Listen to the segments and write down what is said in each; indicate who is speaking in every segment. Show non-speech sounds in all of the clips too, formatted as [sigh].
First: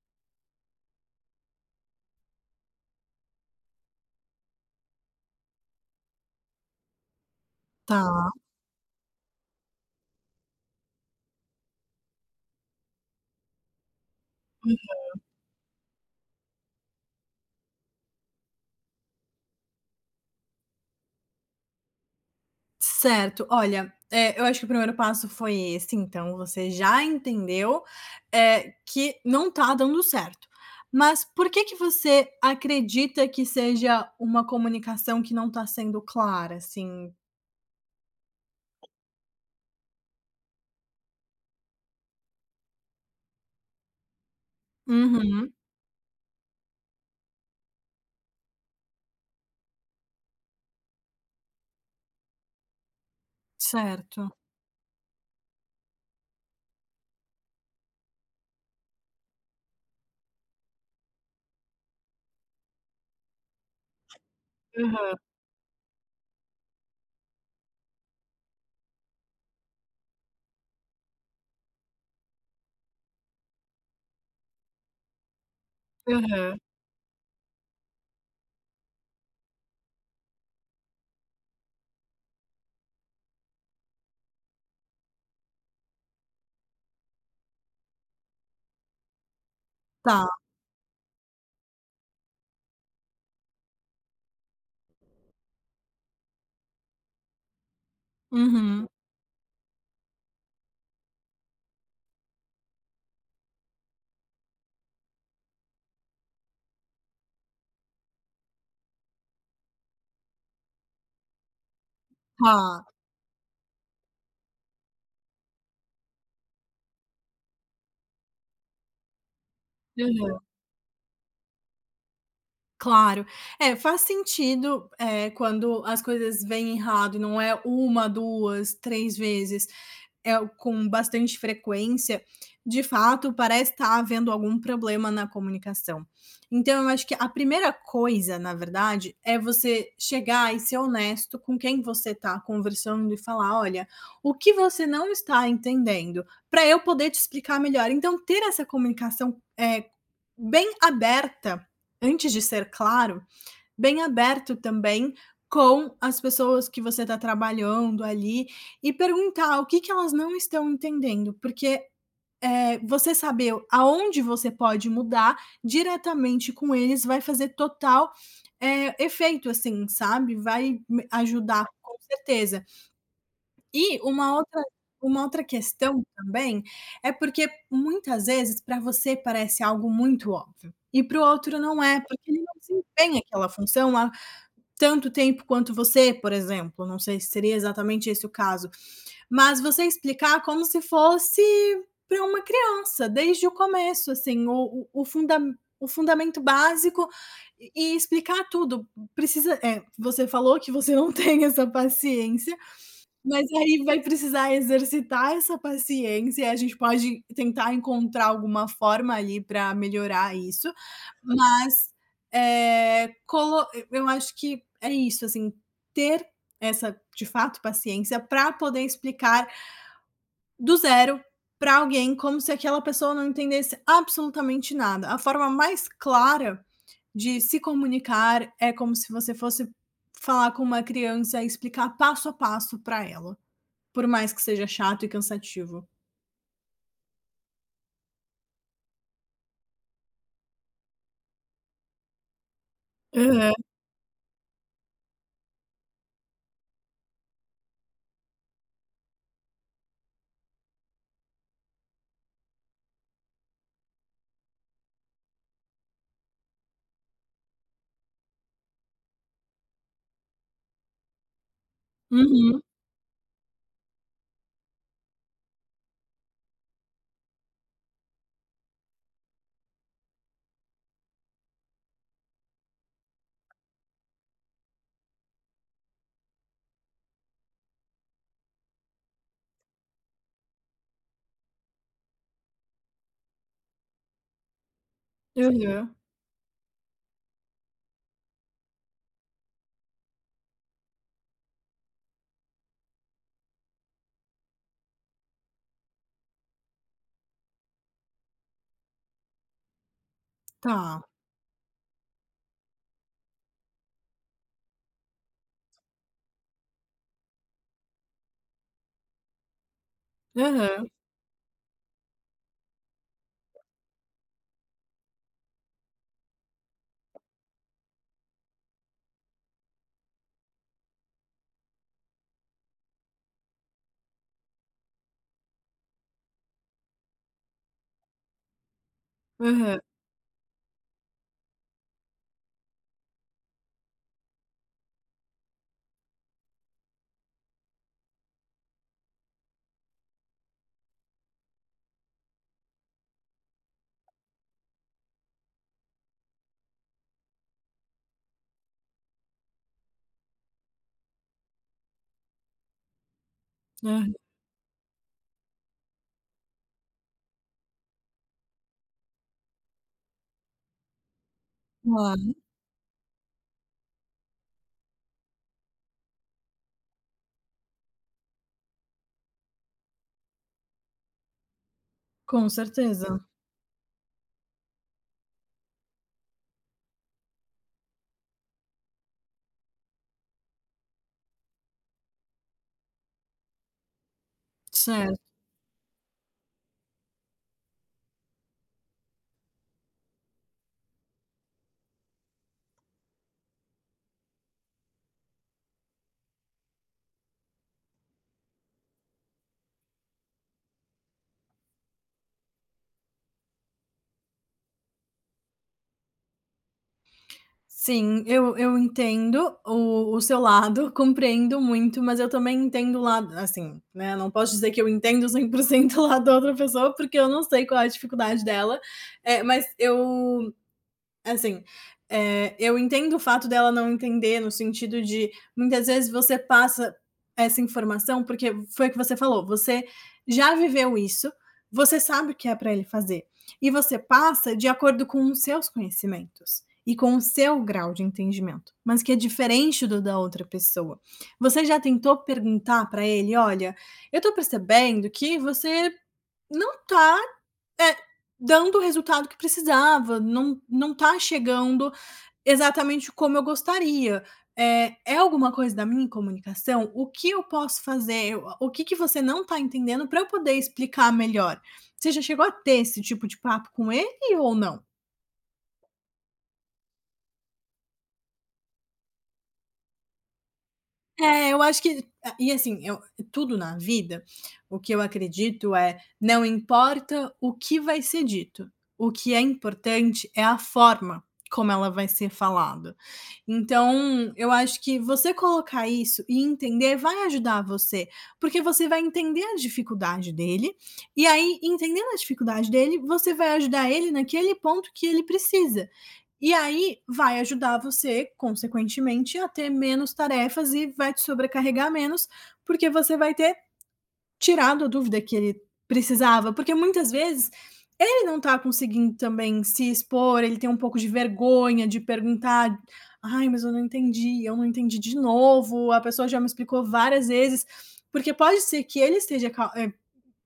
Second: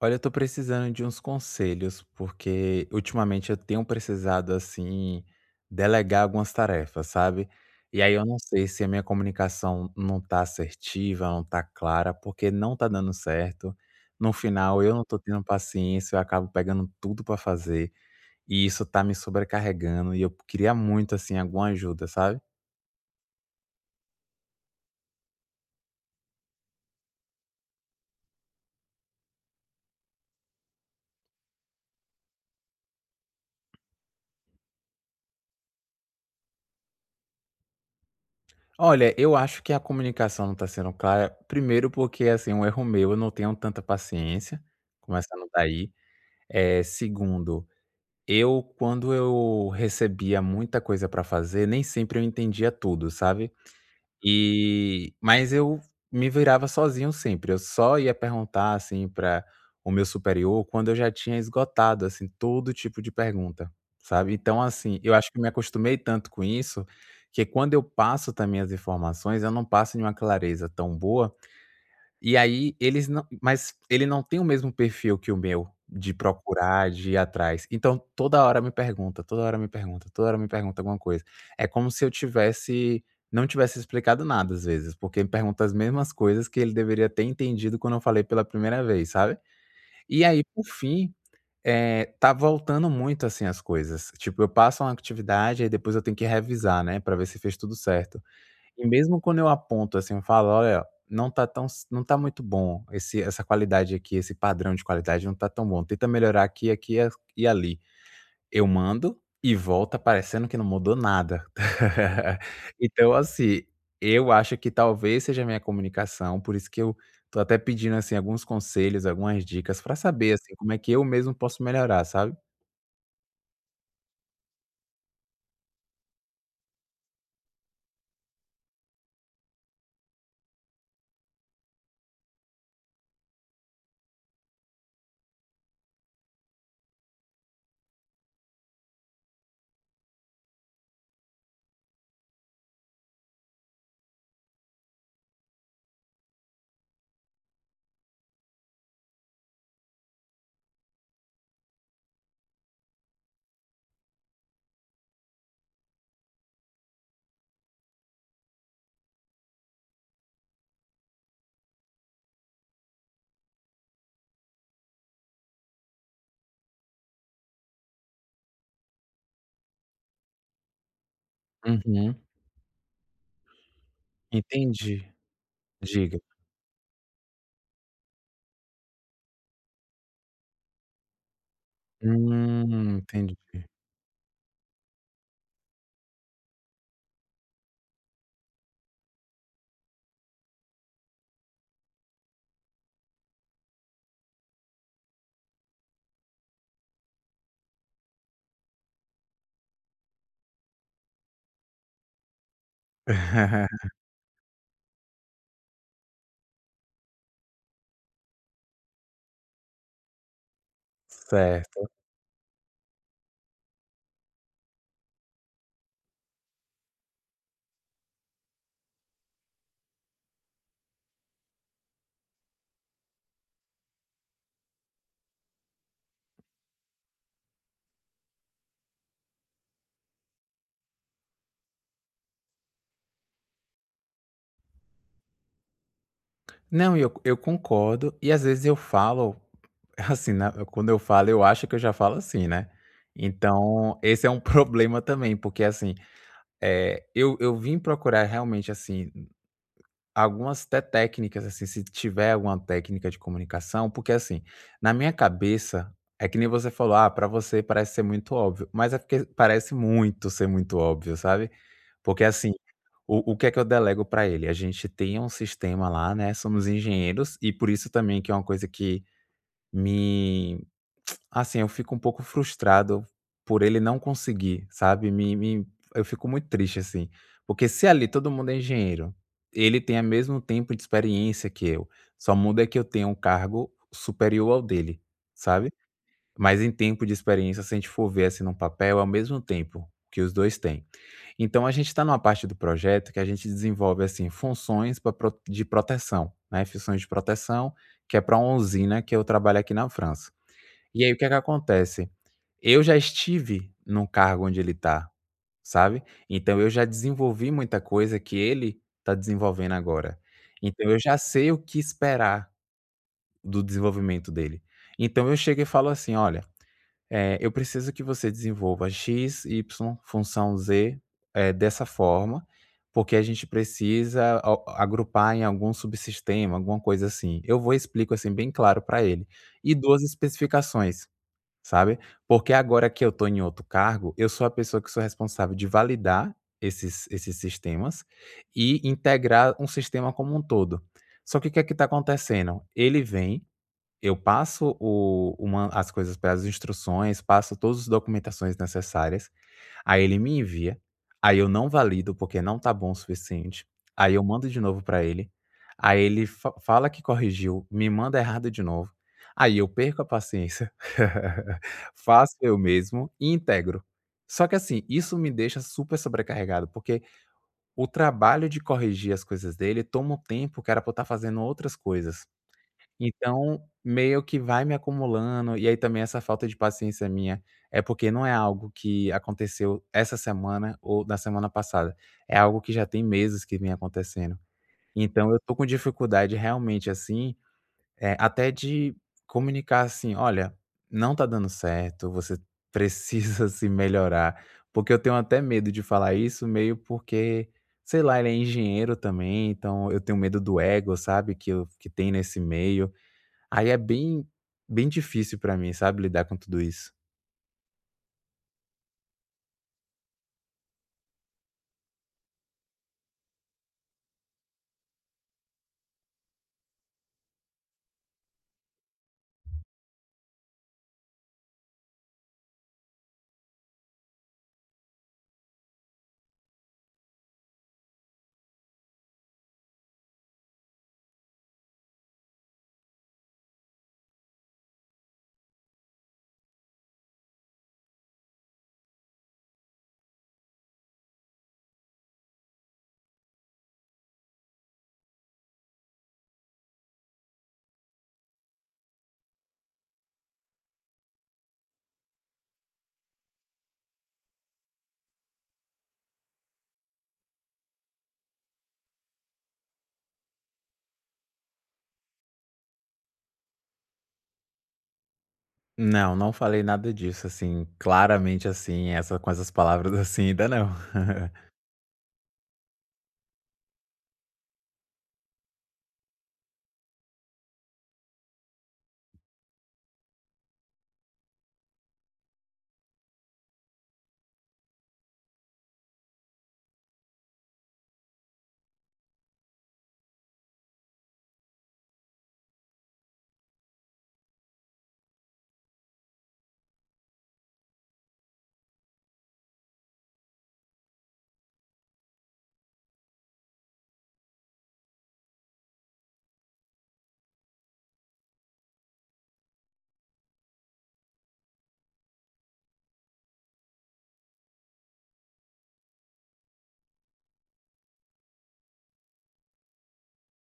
Speaker 1: Olha, eu tô precisando de uns conselhos, porque ultimamente eu tenho precisado, assim, delegar algumas tarefas, sabe? E
Speaker 2: Tá,
Speaker 1: aí eu não sei se a minha comunicação não tá assertiva, não tá clara, porque não tá dando certo. No final, eu não tô tendo paciência, eu acabo pegando tudo pra fazer, e isso tá me sobrecarregando, e eu queria muito, assim, alguma ajuda, sabe?
Speaker 2: certo. Olha, eu acho que o primeiro passo foi esse, então você já entendeu, que não tá dando certo. Mas por que que você acredita que seja uma comunicação que não tá sendo clara, assim?
Speaker 1: Olha, eu acho que a comunicação não tá sendo clara, primeiro porque, assim, é um erro meu, eu não tenho tanta paciência, começando
Speaker 2: Uhum,
Speaker 1: daí. É, segundo, eu quando eu recebia muita coisa para fazer, nem sempre eu entendia tudo, sabe.
Speaker 2: certo.
Speaker 1: Mas eu me virava sozinho sempre, eu só ia perguntar, assim, para o meu superior quando eu já tinha esgotado, assim, todo tipo de pergunta, sabe. Então, assim, eu
Speaker 2: Aham,
Speaker 1: acho que me acostumei tanto com isso, que quando eu passo também as informações, eu não passo em uma clareza tão boa e aí eles não mas ele não tem o mesmo perfil que o meu, de
Speaker 2: aham.
Speaker 1: procurar, de ir atrás. Então toda hora me pergunta, toda hora me pergunta, toda hora me pergunta alguma coisa. É como se eu tivesse não tivesse explicado nada às vezes, porque ele pergunta as mesmas coisas que ele deveria ter entendido quando eu falei pela primeira vez, sabe.
Speaker 2: Tá,
Speaker 1: E aí, por fim, tá voltando muito, assim, as coisas. Tipo, eu passo uma atividade, aí depois eu tenho que revisar, né, pra ver se fez tudo certo. E
Speaker 2: uhum,
Speaker 1: mesmo quando eu aponto, assim, eu falo: "Olha, não tá muito bom esse essa qualidade aqui, esse padrão de qualidade não tá tão bom, tenta melhorar aqui, aqui a e ali". Eu mando e volta parecendo que não mudou nada. [laughs]
Speaker 2: tá,
Speaker 1: Então, assim, eu acho que talvez seja a minha comunicação, por isso que eu tô até pedindo, assim, alguns conselhos, algumas dicas pra saber,
Speaker 2: aham,
Speaker 1: assim, como é que eu mesmo posso melhorar, sabe?
Speaker 2: claro. É, faz sentido, quando as coisas vêm errado e não é uma 2 3 vezes. É, com bastante frequência, de fato, parece estar havendo algum problema na comunicação. Então, eu acho que a primeira coisa, na verdade, é você chegar e ser honesto com quem você está conversando e falar: olha, o que você não está entendendo, para eu poder te explicar melhor. Então, ter essa comunicação é, bem aberta, antes de ser claro, bem aberto também com as pessoas que você está trabalhando ali e perguntar o que que elas não estão entendendo, porque, você saber aonde você pode mudar diretamente com eles vai fazer total, efeito, assim, sabe, vai me ajudar com
Speaker 1: Uhum.
Speaker 2: certeza. E uma outra
Speaker 1: Entendi.
Speaker 2: uma outra questão
Speaker 1: Diga.
Speaker 2: também é porque muitas vezes para você parece algo muito óbvio e para o outro não é, porque ele não desempenha
Speaker 1: Entendi.
Speaker 2: aquela função tanto tempo quanto você, por exemplo, não sei se seria exatamente esse o caso, mas você explicar como se fosse para uma criança, desde o começo, assim, o fundamento básico e explicar tudo. Você falou que você não [laughs] tem essa paciência, mas aí
Speaker 1: [laughs]
Speaker 2: vai precisar exercitar essa paciência, e a gente pode tentar encontrar alguma forma ali pra melhorar isso, mas,
Speaker 1: Certo.
Speaker 2: eh, colo eu acho que é isso, assim, ter essa, de fato, paciência pra poder explicar do zero pra alguém, como se aquela pessoa não entendesse absolutamente nada. A forma mais clara de se comunicar é como se você fosse falar com uma criança e explicar passo a passo pra ela. Por mais que seja chato e cansativo.
Speaker 1: Não, eu concordo, e às vezes eu falo, [laughs] assim, né, quando eu falo eu acho que eu já falo assim, né.
Speaker 2: Aham.
Speaker 1: Então esse é um [laughs] problema também, porque assim, eu vim procurar realmente, assim, algumas até técnicas, assim, se tiver alguma técnica de comunicação, porque assim, na minha cabeça, é que nem você falou: "Ah, pra você parece ser muito óbvio", mas é porque parece muito ser muito óbvio, sabe. Porque assim,
Speaker 2: Uhum.
Speaker 1: o que é que eu delego para ele? A gente tem um sistema lá, né, somos engenheiros, e por isso também que é uma coisa que me assim, eu fico um pouco frustrado por ele não conseguir, sabe, me me eu fico muito triste, assim, porque se ali todo mundo é engenheiro, ele tem a mesmo tempo de experiência que eu, só muda que eu tenho um cargo superior ao dele, sabe.
Speaker 2: Aham.
Speaker 1: Mas em tempo de experiência, se a gente for ver, assim, num papel, é o mesmo tempo que os 2 têm. Então a gente está numa parte do projeto que a gente desenvolve, assim, funções pra pro de proteção, né, funções de proteção, que é para uma usina que eu trabalho aqui na França.
Speaker 2: Tá.
Speaker 1: E aí o que é que acontece? Eu já estive num cargo onde ele está, sabe. Então eu já desenvolvi muita coisa que ele está desenvolvendo agora.
Speaker 2: Aham.
Speaker 1: Então eu já sei o que esperar do desenvolvimento dele. Então eu chego e falo assim: "Olha, é, eu preciso que você desenvolva x, y, função z, dessa forma, porque a gente precisa agrupar em algum subsistema, alguma coisa assim. Eu vou explico assim bem claro para ele. E
Speaker 2: Aham.
Speaker 1: duas especificações, sabe?" Porque agora que eu estou em outro cargo, eu sou a pessoa que sou responsável de validar esses sistemas e integrar um sistema como um todo. Só que o que é que está acontecendo? Ele vem Eu passo o uma as coisas para as instruções, passo todas as documentações necessárias, aí ele me envia, aí eu não valido porque não tá bom o suficiente,
Speaker 2: Aham.
Speaker 1: aí eu mando de novo para ele, aí ele fa fala que corrigiu, me manda errado de novo, aí eu perco a paciência, [laughs]
Speaker 2: Claro,
Speaker 1: faço eu mesmo e integro. Só que assim, isso me deixa super sobrecarregado, porque o trabalho de corrigir as coisas dele toma um tempo que era pra eu estar fazendo outras coisas.
Speaker 2: com certeza.
Speaker 1: Então, meio que vai me acumulando, e aí também essa falta de paciência minha é porque não é algo que aconteceu essa semana ou da semana passada, é algo que já tem meses que vem acontecendo.
Speaker 2: Certo.
Speaker 1: Então eu tô com dificuldade realmente, assim, até de comunicar assim: "Olha, não tá dando certo, você precisa [laughs] se melhorar", porque eu tenho até medo de falar isso, meio porque, sei lá, ele é engenheiro também, então eu tenho medo do ego, sabe, que tem nesse meio. Aí é bem bem difícil pra mim, sabe, lidar com tudo isso.
Speaker 2: Sim, eu entendo o seu lado, [laughs] compreendo muito, mas eu também entendo o lado assim, né, não posso dizer que eu entendo 100% o lado da outra pessoa, porque eu não sei qual é a dificuldade dela, é, mas eu. Assim, eu entendo o fato dela não entender no sentido de muitas vezes você passa essa informação, porque foi o que você falou, você já viveu isso, você sabe o que é para ele fazer, e você passa de acordo com os seus conhecimentos e com o seu grau de entendimento, mas que é diferente do da outra pessoa. Você já tentou perguntar para ele: "Olha, eu estou percebendo que você não está, é, dando o resultado que precisava, não tá chegando exatamente como eu gostaria. É alguma coisa da minha comunicação? O que eu posso fazer? O que que você não tá entendendo para eu poder explicar melhor? Você já chegou a ter esse tipo de papo com ele ou não?"
Speaker 1: Não, não falei nada disso, assim, claramente, assim, essas palavras, [laughs] assim, ainda não. [laughs]
Speaker 2: É, eu acho que e assim, eu, tudo na vida, o que eu acredito é: não importa o que vai ser dito, o que é importante é a forma como ela vai ser falada. Então, eu acho que você colocar isso e entender vai ajudar você, porque você vai entender a dificuldade dele, e aí entendendo a dificuldade dele, você vai ajudar ele naquele ponto que ele precisa. E aí vai ajudar você, consequentemente, a ter menos tarefas e vai te sobrecarregar menos, porque você vai ter tirado a dúvida que ele precisava. Porque muitas vezes ele não tá conseguindo também se expor, ele tem um pouco de vergonha de perguntar. Ai, mas eu não entendi de novo. A pessoa já me explicou várias vezes, porque pode ser que ele esteja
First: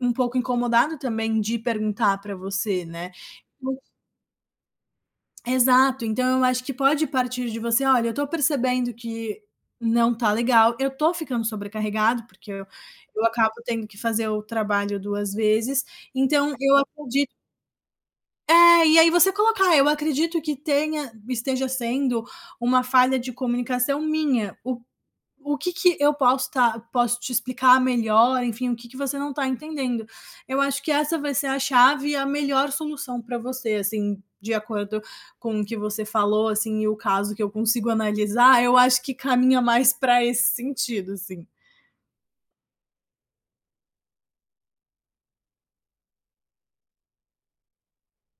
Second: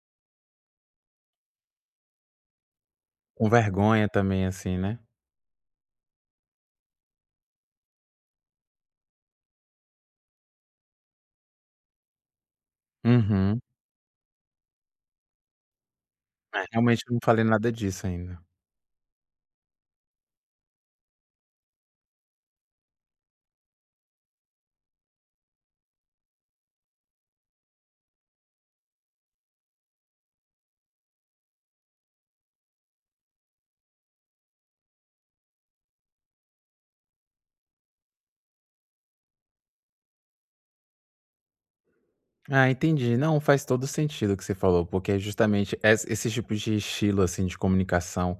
Speaker 2: um pouco incomodado também de perguntar para você, né?
Speaker 1: Com vergonha também, assim, né.
Speaker 2: Exato, então eu acho que pode partir de você: "Olha, eu tô percebendo que não tá legal, eu tô ficando sobrecarregado, porque eu acabo
Speaker 1: Uhum.
Speaker 2: tendo que fazer o trabalho 2 vezes, então
Speaker 1: É,
Speaker 2: eu
Speaker 1: realmente não
Speaker 2: acredito".
Speaker 1: falei nada disso ainda.
Speaker 2: É, e aí você colocar: "Eu acredito que tenha esteja sendo uma falha de comunicação minha, o que que eu posso te explicar melhor, enfim, o que que você não está entendendo". Eu acho que essa vai ser a chave e a melhor solução para você, assim, de acordo com o que você falou, assim, e o caso que eu consigo analisar, eu acho que caminha mais para esse sentido, assim.
Speaker 1: Ah, entendi. Não, faz todo sentido o que você falou, porque é justamente es esse tipo de estilo, assim, de comunicação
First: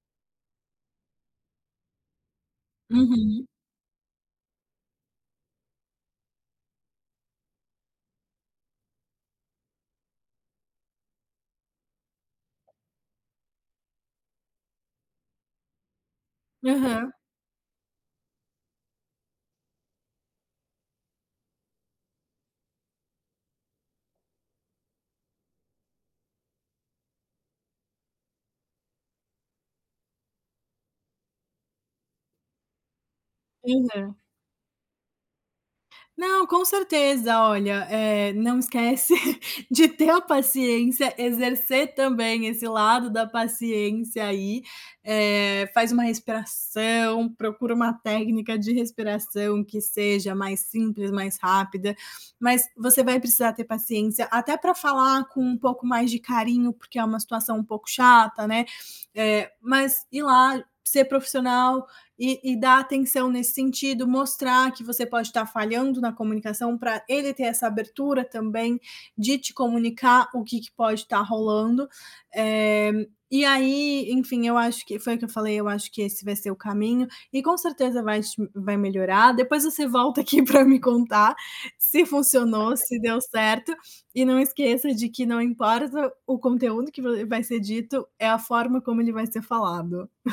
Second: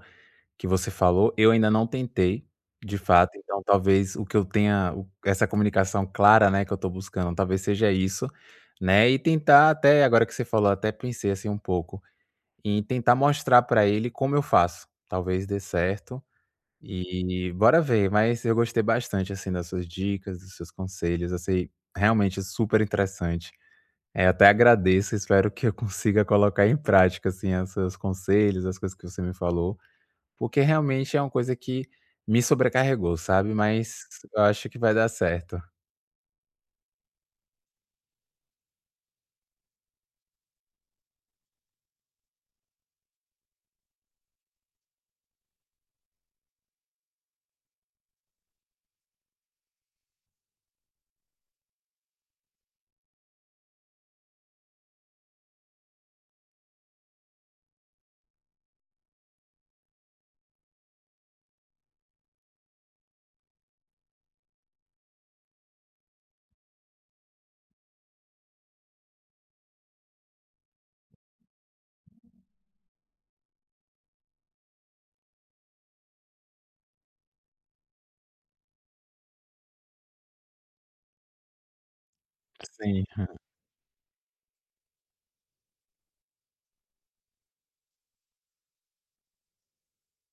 Speaker 1: que você falou, eu ainda não tentei, de fato,
Speaker 2: Uhum.
Speaker 1: então talvez o que eu tenha o essa comunicação clara, né, que eu tô buscando, talvez seja isso, né, e tentar até agora que você falou, até pensei, assim, um pouco, em tentar mostrar pra ele como eu faço. Talvez dê certo
Speaker 2: Aham.
Speaker 1: e bora ver, mas eu gostei bastante, assim, das suas dicas, dos seus conselhos, assim, realmente super interessante. É, até agradeço, espero que eu [laughs] consiga colocar em prática, assim, as seus conselhos, as coisas que você me falou. Porque realmente é uma coisa que me sobrecarregou, sabe, mas
Speaker 2: Aham.
Speaker 1: eu acho que vai dar certo.
Speaker 2: Não, com certeza. Olha, não esquece [laughs] de ter a paciência, exercer também esse lado da paciência aí, faz uma respiração, procura uma técnica de respiração que seja mais simples, mais rápida, mas você vai precisar ter paciência até para falar com um pouco mais de carinho, porque é uma situação um pouco chata, né, mas ir lá, ser profissional, e dar atenção nesse sentido, mostrar que você pode estar falhando na comunicação para ele ter essa abertura também de te comunicar o que que pode estar rolando. E aí, enfim, eu acho que foi o que eu falei, eu acho que esse vai ser o caminho e com certeza vai melhorar. Depois você volta aqui [laughs] para me contar se funcionou, se
Speaker 1: Sim.
Speaker 2: deu certo e não esqueça de que não importa o conteúdo que vai ser dito, é a forma como ele vai ser falado. [laughs]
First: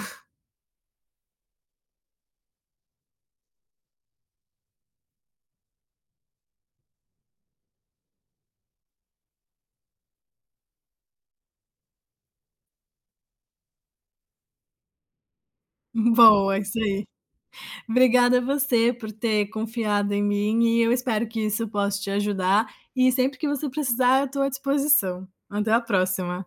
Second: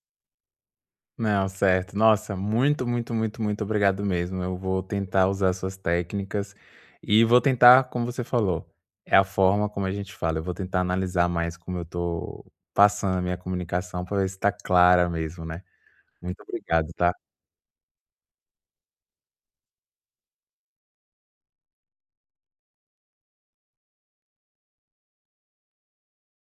Speaker 1: Não, certo. Nossa, muito, muito, muito, muito obrigado mesmo. Eu vou tentar usar suas técnicas e vou tentar, como você falou, é a forma como a gente fala, eu vou tentar analisar mais como eu tô passando a minha comunicação para ver se tá clara mesmo, né. Muito
Speaker 2: Boa, isso
Speaker 1: obrigado,
Speaker 2: aí.
Speaker 1: tá?
Speaker 2: Obrigada a você por ter confiado em mim e eu espero que isso possa te ajudar. E sempre que você precisar, eu estou à disposição. Até a próxima.